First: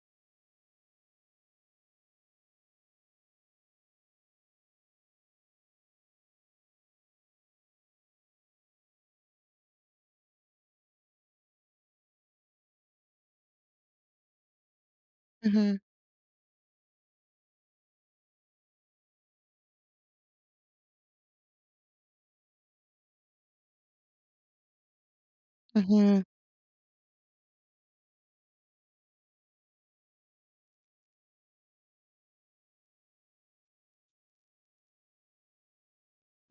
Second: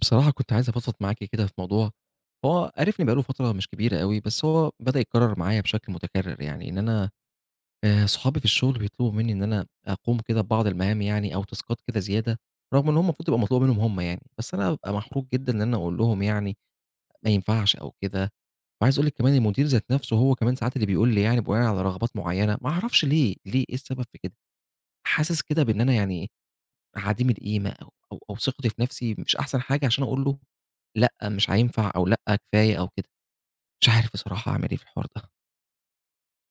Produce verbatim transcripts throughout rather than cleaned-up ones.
بصراحة كنت عايز أفضفض معاكِ كده في موضوع، هو عارفني بقى له فترة مش كبيرة أوي، بس هو بدأ يتكرر معايا بشكل متكرر، يعني إن أنا آآ صحابي في الشغل بيطلبوا مني إن أنا أقوم كده ببعض المهام يعني أو تاسكات كده زيادة، رغم إن هو المفروض تبقى مطلوبة منهم هم يعني، بس أنا بابقى محروج جدًا إن أنا اهم، أقول لهم يعني ما ينفعش أو كده، وعايز أقول لِك كمان المدير ذات نفسه هو كمان ساعات اللي بيقول لي يعني بناءً على رغبات معينة، ما أعرفش ليه، ليه إيه السبب في كده؟ حاسس كده بإن أنا اهم. يعني عديم القيمة أو أو أو ثقتي في نفسي مش أحسن حاجة عشان أقول له لأ، مش هينفع أو لأ، كفاية أو كده، مش عارف بصراحة أعمل إيه في الحوار ده.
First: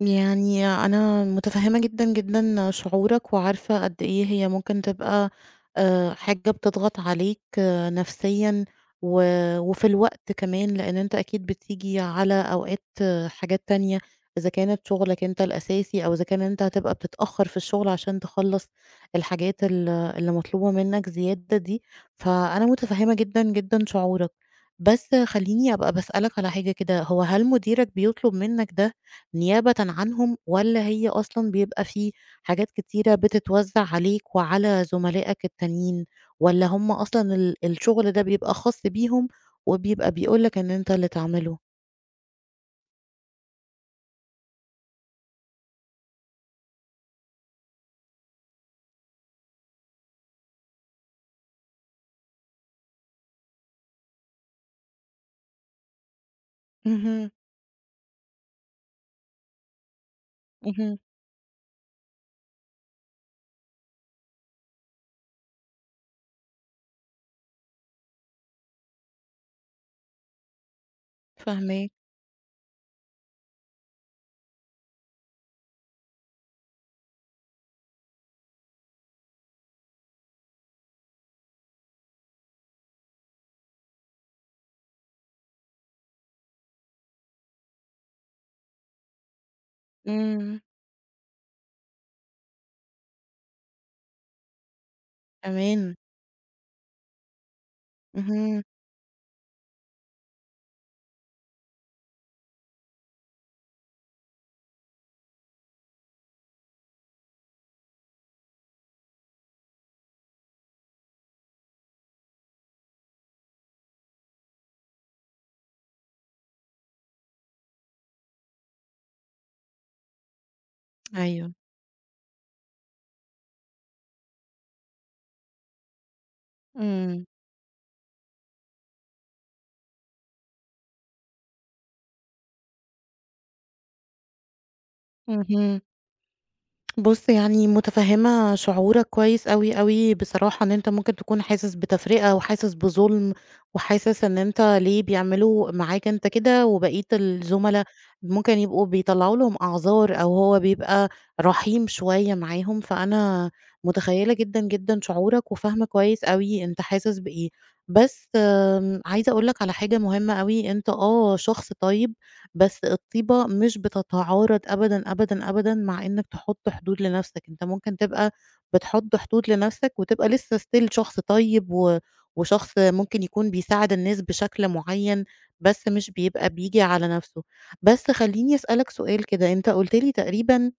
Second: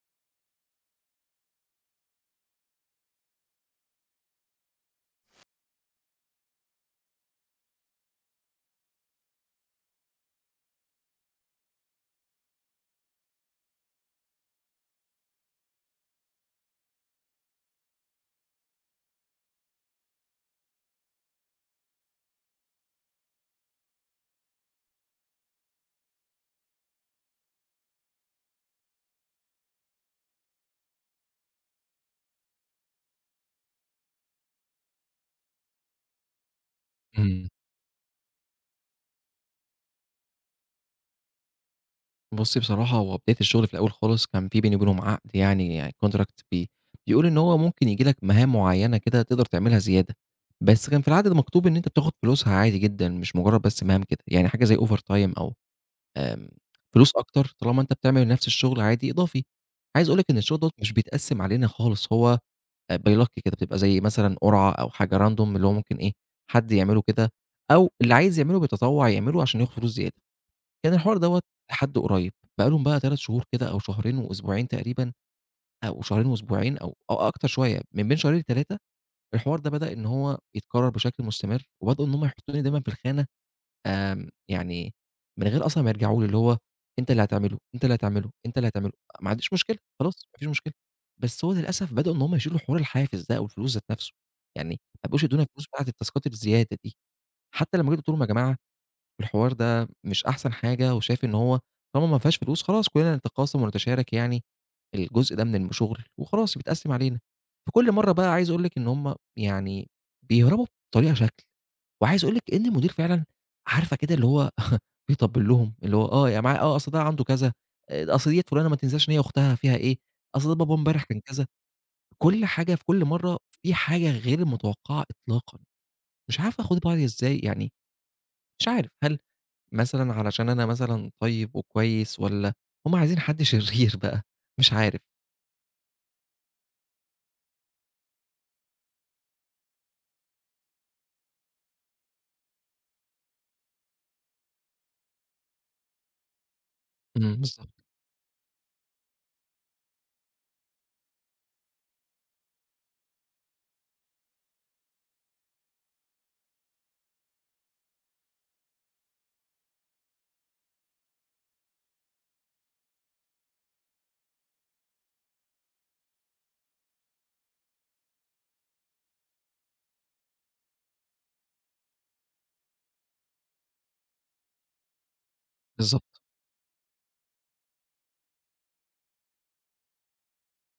يعني أنا متفهمة جدًا، جدًا شعورك، وعارفة قد إيه هي ممكن تبقى آآ، حاجة بتضغط عليك آه، نفسيًا، و وفي الوقت كمان، لأن أنت أكيد بتيجي على أوقات آه، حاجات تانية، إذا كانت شغلك أنت الأساسي، أو إذا كان أنت هتبقى بتتأخر في الشغل عشان تخلّص الحاجات ال اللي مطلوبة منك زيادة دي، فأنا متفهمة جدًا، جدًا شعورك. بس خلّيني أبقى باسألك على حاجة كده، هو هل مديرك بيطلب منك ده نيابةً عنهم، والّا هي أصلًا بيبقى في حاجات كتيرة بتتوزّع عليك وعلى زملائك التانيين، والّا هم أصلًا إمم. ال الشغل ده بيبقى خاص بيهم وبيبقى بيقول لك إن أنت اللي تعمله؟ بُصّي بصراحة هو بداية الشغل في الأول خالص كان في بيني وبينهم عقد يعني يعني contract بي بيقول إن هو ممكن ييجي لك مهام معيّنة كده تقدر تعملها زيادة، بس كان في العقد ده مكتوب إن أنت بتاخد فلوسها عادي جدًا، مش مجرد بس مهام كده، يعني حاجة زي overtime أو آمم، فلوس اهم، أكتر طالما أنت بتعمل نفس الشغل عادي إضافي. عايز أقول لك إن الشغل دوّة مش اهم، بيتقسم علينا خالص، هو آآ by luck كده، بتبقى زي مثلًا قرعة أو حاجة random اللي هو ممكن إيه، حد يعمله كده أو اللي عايز يعمله بيتطوّع يعمله عشان ياخد فلوس زيادة. كان الحوار دوّة فاهماك، لحد قريب، بقى لهم بقى ثلاثة شهور كده أو شهرين وأسبوعين تقريبًا أو شهرين وأسبوعين أو أو أكتر شوية، من بين شهرين لتلاتة الحوار ده بدأ إن هو يتكرر بشكل مستمر، وبدأوا إن هم يحطوني دايمًا في الخانة آمم، يعني من غير أصلًا ما يرجعوا لي، اللي هو أنت اللي هتعمله، أنت اللي هتعمله، أنت اللي هتعمله، ما عنديش مشكلة، خلاص ما فيش إمم. مشكلة، بس هو للأسف بدأوا إن هم يشيلوا حوار الحافز ده أو الفلوس ذات نفسه، يعني ما بقوش يدّونا فلوس بتاعة كمان! التاسكات الزيادة دي، حتى لمّا جيت قُلت لهم: "يا جماعة اهم، الحوار ده مش أحسن حاجة وشايف إن هو طالما ما فيهاش فلوس خلاص كلنا نتقاسم ونتشارك يعني الجزء ده من الشغل وخلاص بيتقسم علينا." فكل مرّة بقى عايز أقول لِك إن هم يعني بيهربوا بطريقة شكل. وعايز أقول لِك إن المدير فعلًا عارفة كده اللي هو بيطبّل لهم، اللي هو آه، يا جماعة آه، أصل ده عنده كذا، آآ، أصل ديّة فلانة ما تنساش إن هي أختها فيها إيه، أصل ده باباه امبارح كان كذا، أيوه. كل حاجة في كل مرّة في حاجة غير المتوقعة إطلاقًا، مش عارف آخُد بعضي إمم، إزاي، يعني مش عارف هل مثلًا علشان أنا مثلًا طيب وكويس والّا هم عايزين حد شرير بقى؟ مش عارف. اهم. بُص، يعني مُتفهِّمة شعورك كويس أوي، أوي بصراحة إن أنت ممكن تكون حاسس بتفرقة وحاسس بظُلم وحاسس إن أنت ليه بيعملوا معاك أنت كده وبقية إمم، بالضبط، الزُملا ممكن يبقوا بيطلّعوا لهم أعذار أو هو بيبقى رحيم شوية معاهم، فأنا مُتخيّلة جدًا، جدًا شعورك وفاهمة كويس أوي أنت حاسس بإيه. بس آمم، عايزة أقول لك على حاجة مهمة أوي، أنت آه شخص طيب بس الطيبة مش بتتعارض أبدًا، أبدًا، أبدًا مع إنك تحُط حدود لنَفْسك، أنت ممكن تبقى بتحُط حدود لنَفْسك وتبقى لسه still شخص طيب و وشخص ممكن يكون بيساعد الناس بشكل معيّن، بس مش بالضبط. بيبقى بييجي على نَفْسه. بس خلّيني أسألك سؤال كده، أنت قُلت لي تقريبًا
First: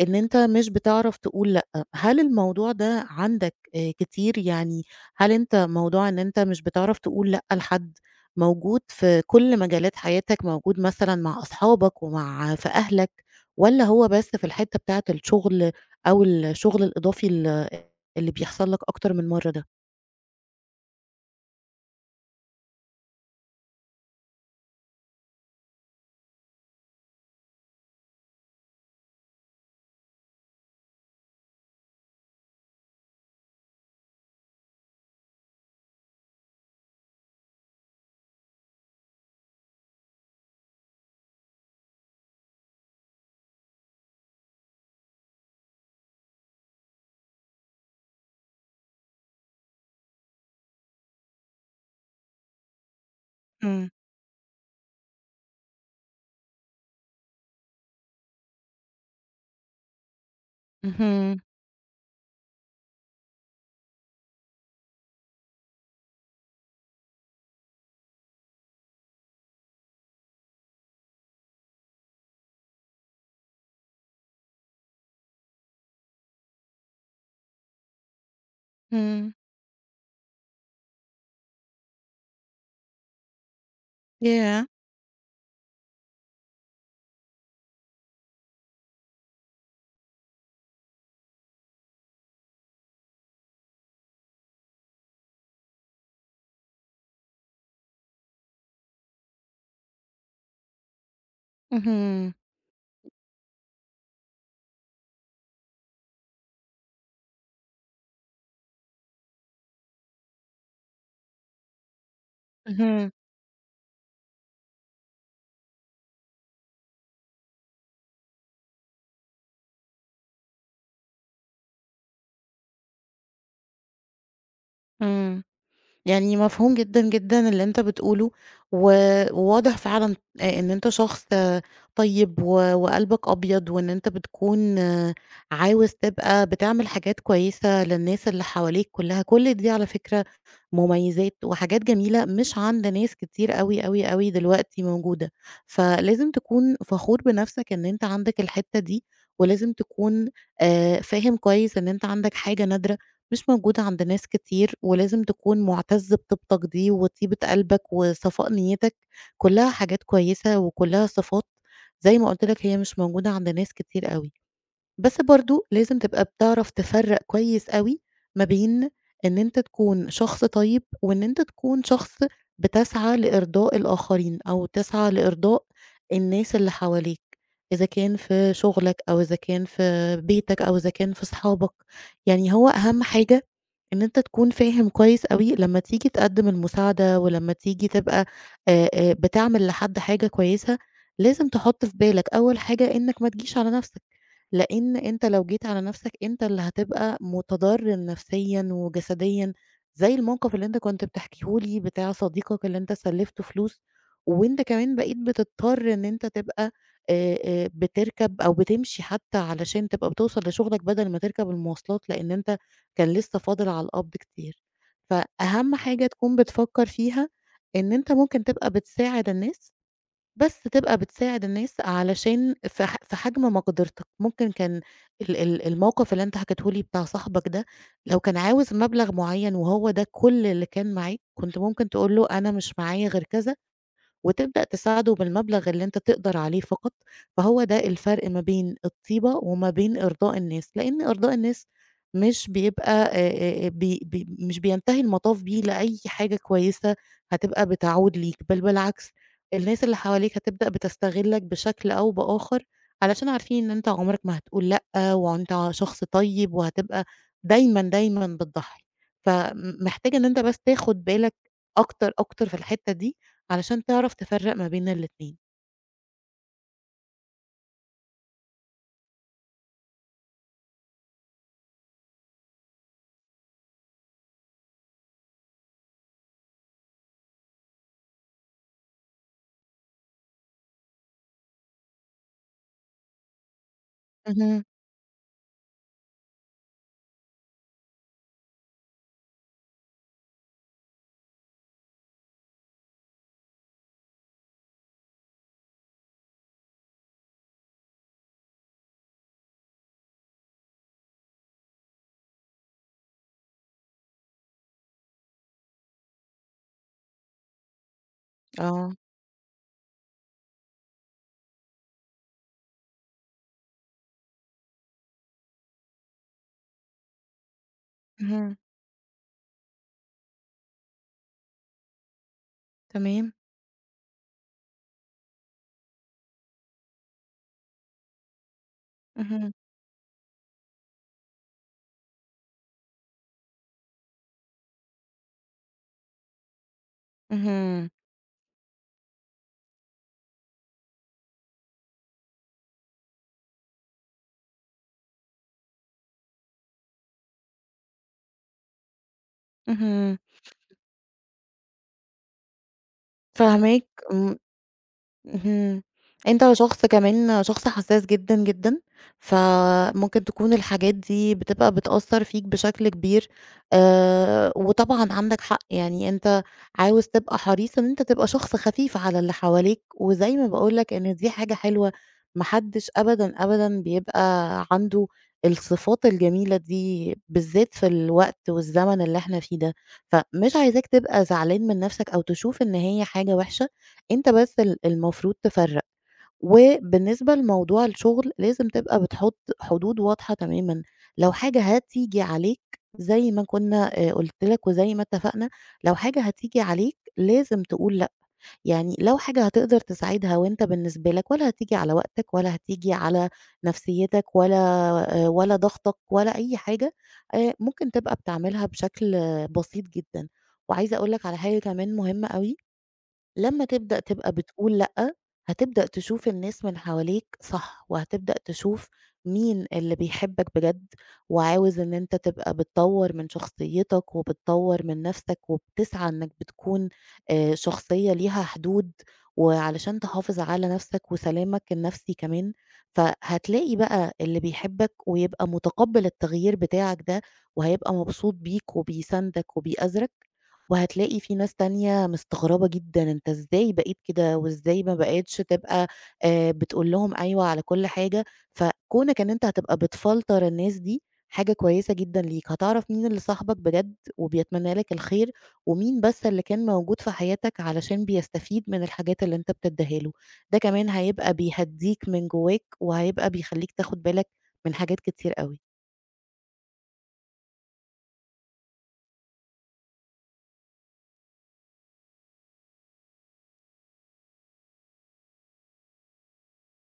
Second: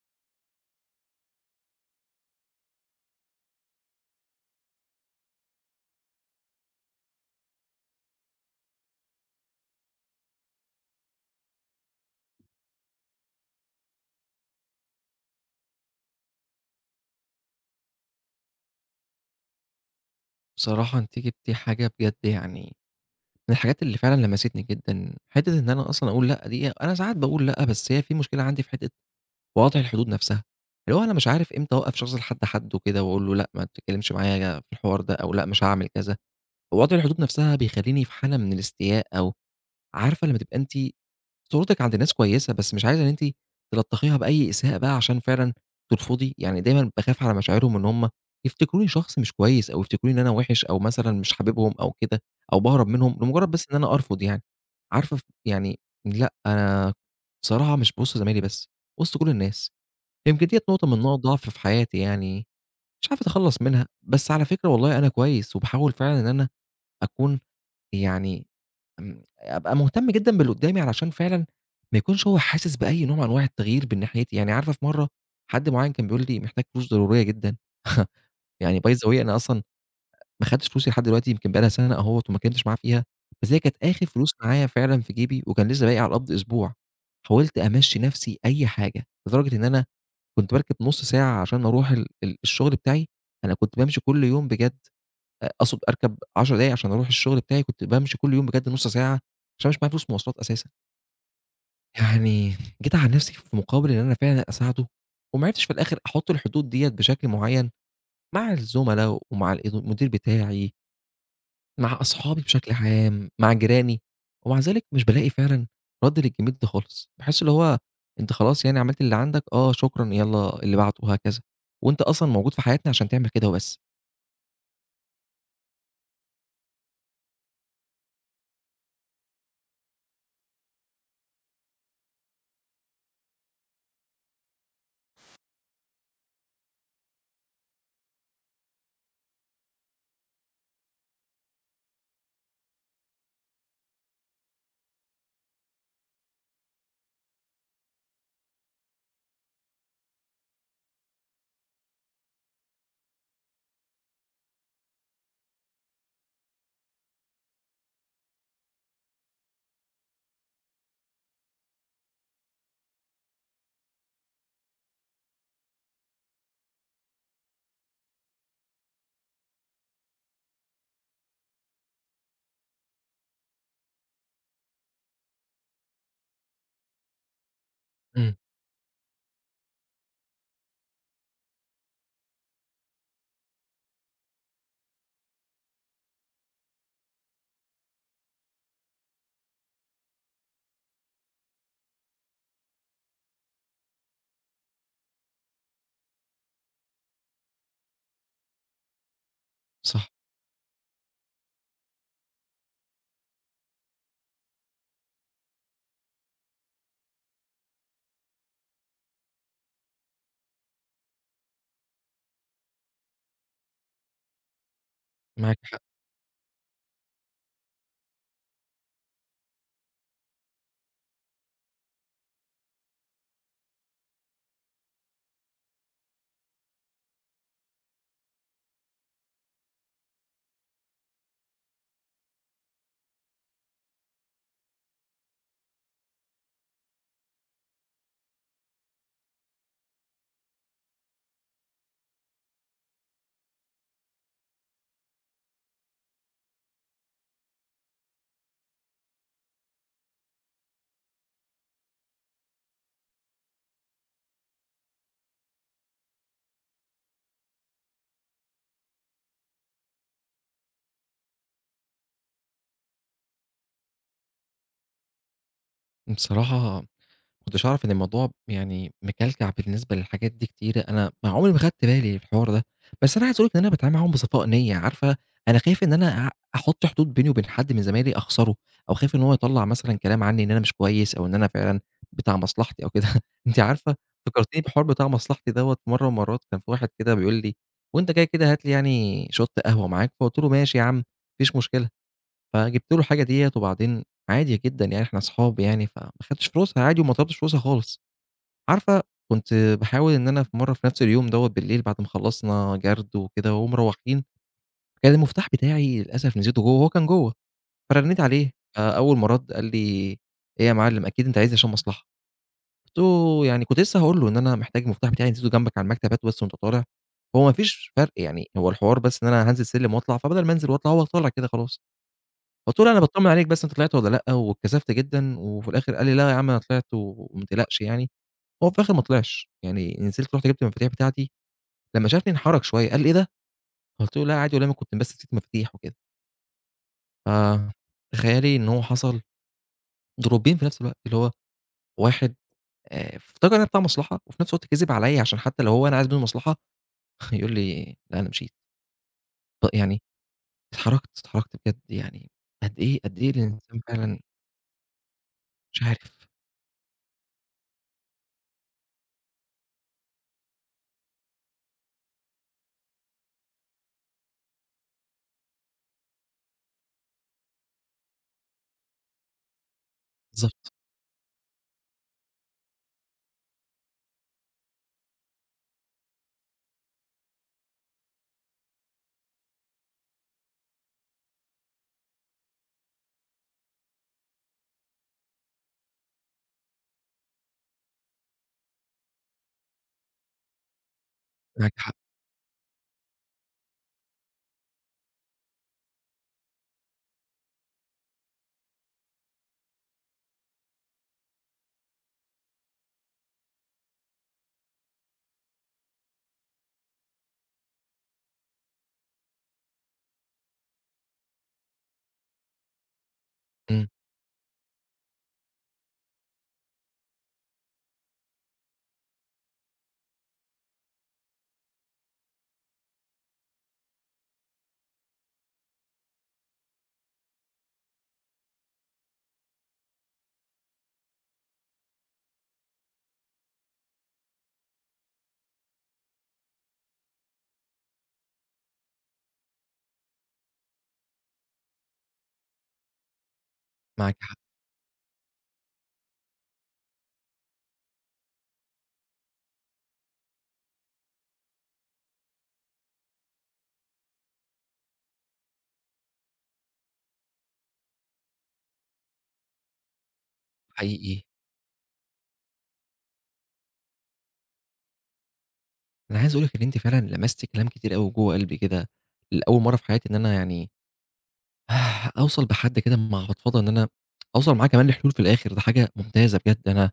إن أنت مش بتعرف تقول لأ، هل الموضوع ده عندك آآ كتير؟ يعني هل أنت موضوع إن أنت مش بتعرف تقول لأ لحد موجود في كل مجالات حياتك، موجود مثلًا مع أصحابك ومع في أهلك، والّا هو بس في الحتة بتاعة الشغل أو الشغل الإضافي ال اللي بيحصل لك أكتر من مرّة ده؟ بصراحة أنتِ جبتِ حاجة بجد يعني من الحاجات اللي فعلًا لمستني جدًا، حتة إن أنا أصلًا أقول لأ دي، أنا ساعات باقول لأ، بس هي في مشكلة عندي في حتة وضع الحدود نفسها، اللي هو أنا مش عارف إمتى أوقّف شخص لحد حدُّه كده وأقول له لأ، ما تتكلمش معايا في الحوار ده، أو لأ مش هاعمل كذا، ووضع الحدود نفسها بيخلّيني في حالة من الاستياء، أو عارفة لمّا تبقى أنتِ صورتِك عند الناس كويسة، بس مش عايزة إن أنتِ تلطّخيها بأي إساءة بقى عشان فعلًا ترفضي، يعني دايمًا باخاف على مشاعرهم إن هُم يفتكروني شخص مش كويس أو يفتكروني إن أنا وِحِش أو مثلًا مش حاببهم أو كده أو باهرب منهم لمجرّد بس إن إمم، أنا أرفض يعني. عارفة ف يعني لأ، أنا بصراحة مش بوِسط زمايلي بس، وسط كل الناس. يمكن ديّة نقطة من نقط اهم، ضعفي في حياتي يعني، مش عارف أتخلّص منها، بس على فكرة والله أنا كويس وباحاول فعلًا إن أنا أكون يعني امم، أبقى مهتم جدًا باللي قدّامي علشان فعلًا ما يكونش هو حاسس بأي نوع من أنواع التغيير من ناحيتي، يعني عارفة في مرّة حد معيّن كان بيقول لي: "محتاج فلوس ضرورية جدًا." يعني by the way إمم، أنا أصلًا ما خدتش فلوسي لحد دلوقتي يمكن بقى لها سَنة أهوّة وما اتكلمتش معاه فيها، بس هي كانت آخر فلوس ياه! معايا فعلًا في جيبي وكان لسه باقي على قبض أسبوع، حاولت أمشّي نَفْسي أي حاجة، لدرجة إن أنا كنت باركب نُص ساعة عشان أروح ال ال الشغل بتاعي، أنا كنت بامشي كل يوم بجد. أ أقصد أركب عشر دقايق عشان أروح الشغل بتاعي، كنت بامشي كل يوم بجد نُص ساعة، عشان مش معايا فلوس مواصلات أساسًا. اهم، يعني جيت على نفسي في مقابل إن أنا فعلًا أساعده، وما عرفتش في الآخر أحط الحدود ديّة بشكل معيّن مع الزملا ومع الإد المدير بتاعي، مع أصحابي بشكل اهم، عام، مع جيراني، ومع ذلك مش بالاقي فعلًا رَد للجميل ده خالص. باحس اللي هو أنت خلاص يعني عملت اللي عندك، آه شكرًا، يالّا اللي بعده وهكذا، وأنت أصلًا موجود في حياتنا عشان تعمل كده وبس. إمم. يعني مفهوم جدًا، جدًا اللي أنت بتقوله، و وواضح فعلًا آآ إن أنت شخص طيب و وقلبك أبيض، وإن أنت بتكون عاوز تبقى بتعمل حاجات كويسة للناس اللي حواليك كلها، كل دي على فكرة مميزات وحاجات جميلة مش عند ناس كتير أوي، أوي، أوي دلوقتي موجودة، فلازم تكون فخور بنفسك إن أنت عندك الحتة دي، ولازم تكون آآ فاهم كويس إن أنت عندك حاجة نادرة مش موجودة عند ناس كتير، ولازم تكون مُعتَز بطيبتك دي وطيبة قلبك وصفاء نيتك، كلّها حاجات كويسة وكلّها صفات زي ما قُلت لك هي مش موجودة عند ناس كتير أوي. بس برضه لازم تبقى بتعرف تفرّق كويس أوي ما بين إن أنت تكون شخص طيب، وإن أنت تكون شخص بتسعى لإرضاء الآخرين، أو تسعى لإرضاء الناس اللي حواليك، إذا كان إمم، في شغلك أو إذا كان في بيتك أو إذا كان في صحابك، يعني هو أهم حاجة إن أنت تكون فاهم كويس أوي لمّا تيجي تقدّم المساعدة، ولمّا تيجي تبقى آآ، آآ، بتعمل لحد حاجة كويسة، لازم تحط في بالك أول حاجة إنك ما تجيش على نفسك. لإن أنت لو جيت على نفسك أنت اللي هتبقى متضرر نفسيًا وجسديًا، صح. زي الموقف اللي أنت كنت بتحكيه لي بتاع صديقك اللي أنت سلّفته فلوس، وأنت كمان بقيت بتضطر إن أنت تبقى آآ، آآ، بتركب أو بتمشي حتى علشان تبقى بتوصل لشغلك بدل ما تركب المواصلات، لإن أنت كان لسه فاضل على القبض كتير. معاك فأهم حق. حاجة تكون بتفكر فيها إن أنت ممكن تبقى بتساعد الناس بس تبقى بتساعد الناس علشان في ح في حجم مقدرتك، ممكن كان ال ال الموقف اللي أنت حكيته لي بتاع صاحبك ده، لو كان عاوز مبلغ معيّن وهو ده كل اللي كان معاك، كنت ممكن تقول له أنا مش معايا غير كذا، وتبدأ تساعده بالمبلغ اللي أنت تقدر عليه فقط، فهو ده الفرق ما بين الطيبة وما بين إرضاء الناس، لإن إرضاء الناس مش بيبقى آآ، آآ، بي بي مش بينتهي المطاف بيه لأي حاجة كويسة هتبقى بتعود ليك، بل بالعكس الناس اللي حواليك هتبدأ بتستغلك بشكل أو بآخر، علشان عارفين إن أنت عمرك ما هتقول لأ، وأنت شخص طيب وهتبقى دايمًا، دايمًا بتضحي، فمحتاج إن أنت بس تاخد بالك أكتر، أكتر في الحتة دي، علشان تعرف تفرّق ما بين الاتنين. بصراحة ما كنتش أعرف إن الموضوع يعني مكلكع بالنسبة للحاجات دي كتيرة، أنا ما عمري ما خدت بالي من الحوار ده، بس أنا عايز أقول لِك إن أنا باتعامل معاهم بصفاء نية، عارفة أنا خايف إن أنا أع أحط حدود بيني وبين حد من زمايلي أخسره، أو خايف إن هو يطلّع مثلًا كلام عني إن أنا مش كويس، أو إن أنا فعلًا بتاع مصلحتي أو كده، أنتِ عارفة فكرتيني اهم. بحوار بتاع مصلحتي دوّة في مرة من المرات كان في واحد كده بيقول لي: "وأنت جاي كده هات لي يعني شوت قهوة معاك؟" فقُلت له: "ماشي يا عم، ما فيش مشكلة." فجِبت له الحاجة ديّة وبعدين عادي جدًا يعني إحنا أصحاب يعني، فما خدتش فلوسها عادي وما طلبتش فلوسها خالص. عارفة كنت باحاول إن أنا في مرّة في نفس اليوم دوّة بالليل بعد ما خلّصنا جَرد وكده ومروّحين، كان المفتاح بتاعي للأسف نسيته جوّه وهو كان جوّه، فرنّيت عليه، آه. فأول ما رَد قال لي: "إيه يا معلم أكيد أنت عايزني عشان مصلحة." قُلت له: "يعني كنت لسه هاقول له إن أنا محتاج المفتاح بتاعي نسيته جنبك على المكتب هاته بس وأنت طالع." هو ما فيش فرق يعني، اهم. هو الحوار بس إن أنا هانزل سلِّم وأطلع، فبدل ما أنزل وأطلع هو طالع كده خلاص. قُلت له: "لأ أنا باطمن تمام. عليك بس أنت طلعت والّا لأ، واتكسفت جدًا." وفي الآخر قال لي: "لا يا عم أنا طلعت وما تقلقش يعني." هو في الآخر ما طلعش، اهم. يعني نزلت رُحت جِبت المفاتيح بتاعتي، لمّا شافني انحرج شوية قال: "إيه ده؟" قُلت له: "لأ عادي والله ما كنت بس نسيت المفاتيح وكده." اهم. فتخيّلي إن هو حصل دروبين في نفس الوقت، اللي هو واحد آآ افتكر إن أنا بتاع مصلحة، وفي نفس الوقت كِذب عليّا عشان حتى لو هو أنا عايز منه مصلحة يقول لي: "لأ أنا مشيت." ط يعني اهم. اتحرجت، اتحرجت بجد يعني قد إيه، قد إيه الإنسان فاهماك. فعلًا مش اهم. عارف، أنت شخص كمان شخص حساس جدًا، جدًا، فممكن تكون الحاجات دي بتبقى بتأثّر فيك بشكل كبير، آآ، وطبعًا عندك حق، يعني أنت عاوز تبقى حريص إن أنت تبقى شخص خفيف على اللي حواليك، وزي ما بالضبط باقول لك إن دي حاجة حلوة، ما حدش أبدًا، أبدًا بيبقى عنده الصفات الجميلة دي، بالذات في الوقت والزمن اللي إحنا فيه ده، فمش عايزاك تبقى زعلان من نفسك أو تشوف إن هي حاجة وحشة. أنت بس ال المفروض تفرّق، وبالنسبة لموضوع الشغل لازم تبقى بتحط حدود واضحة تمامًا، لو حاجة معاكِ حق، هتيجي عليك زي ما كنا آآ قُلت لك وزي ما اتفقنا، لو حاجة هتيجي عليك لازم تقول لأ، يعني لو حاجة هتقدر تساعدها وأنت بالنسبة لك ولا هتيجي على وقتك ولا هتيجي على نفسيتك ولا آآ ولا ضغطك ولا أي حاجة، آآ ممكن تبقى بتعملها بشكل آه، بسيط جدًا. وعايزة أقول لك على حاجة كمان مهمة أوي، لمّا إمم، تبدأ تبقى بتقول لأ، هتبدأ تشوف الناس من حواليك صح، وهتبدأ تشوف مين اللي بيحبك بجد، وعاوز إن أنت تبقى بتطوّر من شخصيتك، وبتطوّر من نفسك، وبتسعى إنك بتكون آآ شخصية ليها حدود، وعلشان تحافظ على نفسك وسلامك النفسي كمان، فهتلاقي بقى اللي بيحبك ويبقى متقبّل التغيير بتاعك ده، وهيبقى مبسوط بيك وبيساندك وبيأزرك وهتلاقي في ناس تانية مستغربة جدًا أنت إزاي بقيت معاكِ حق. كده، وإزاي ما بقيتش تبقى آآ بتقول لهم أيوه على كل حاجة، فكونك إن أنت هتبقى بتفلتر الناس دي حاجة كويسة جدًا ليك، هتعرف مين اللي صاحبك بجد وبيتمنى لك الخير، ومين بس اللي كان موجود في حياتك علشان بيستفيد من الحاجات اللي أنت بتديها له، ده كمان حقيقي. هيبقى بيهدّيك من جواك، وهيبقى بيخلّيك تاخد بالك من حاجات كتير أوي. أنا عايز أقول لِك إن أنتِ فعلًا لمستِ كلام كتير أوي جوّه قلبي كده، لأول مرّة في حياتي إن أنا يعني أوصل بحد كده مع فضفضة إن أنا أوصل معاه كمان لحلول في الآخر، ده حاجة ممتازة بجد، أنا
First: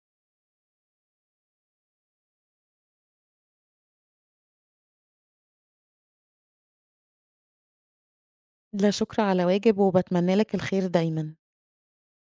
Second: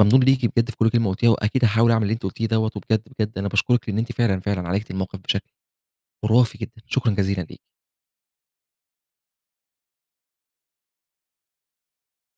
ممنون ليكِ بجد في كل كلمة قُلتيها، وأكيد هاحاول أعمل اللي أنتِ قُلتيه دوّة، وبجد، بجد أنا باشكرِك لإن أنتِ فعلًا، فعلًا عالجتِ الموقف بشكل خرافي جدًا، شكرًا جزيلًا ليكِ. لا شكر على واجب، وباتمنى لك الخير دايمًا.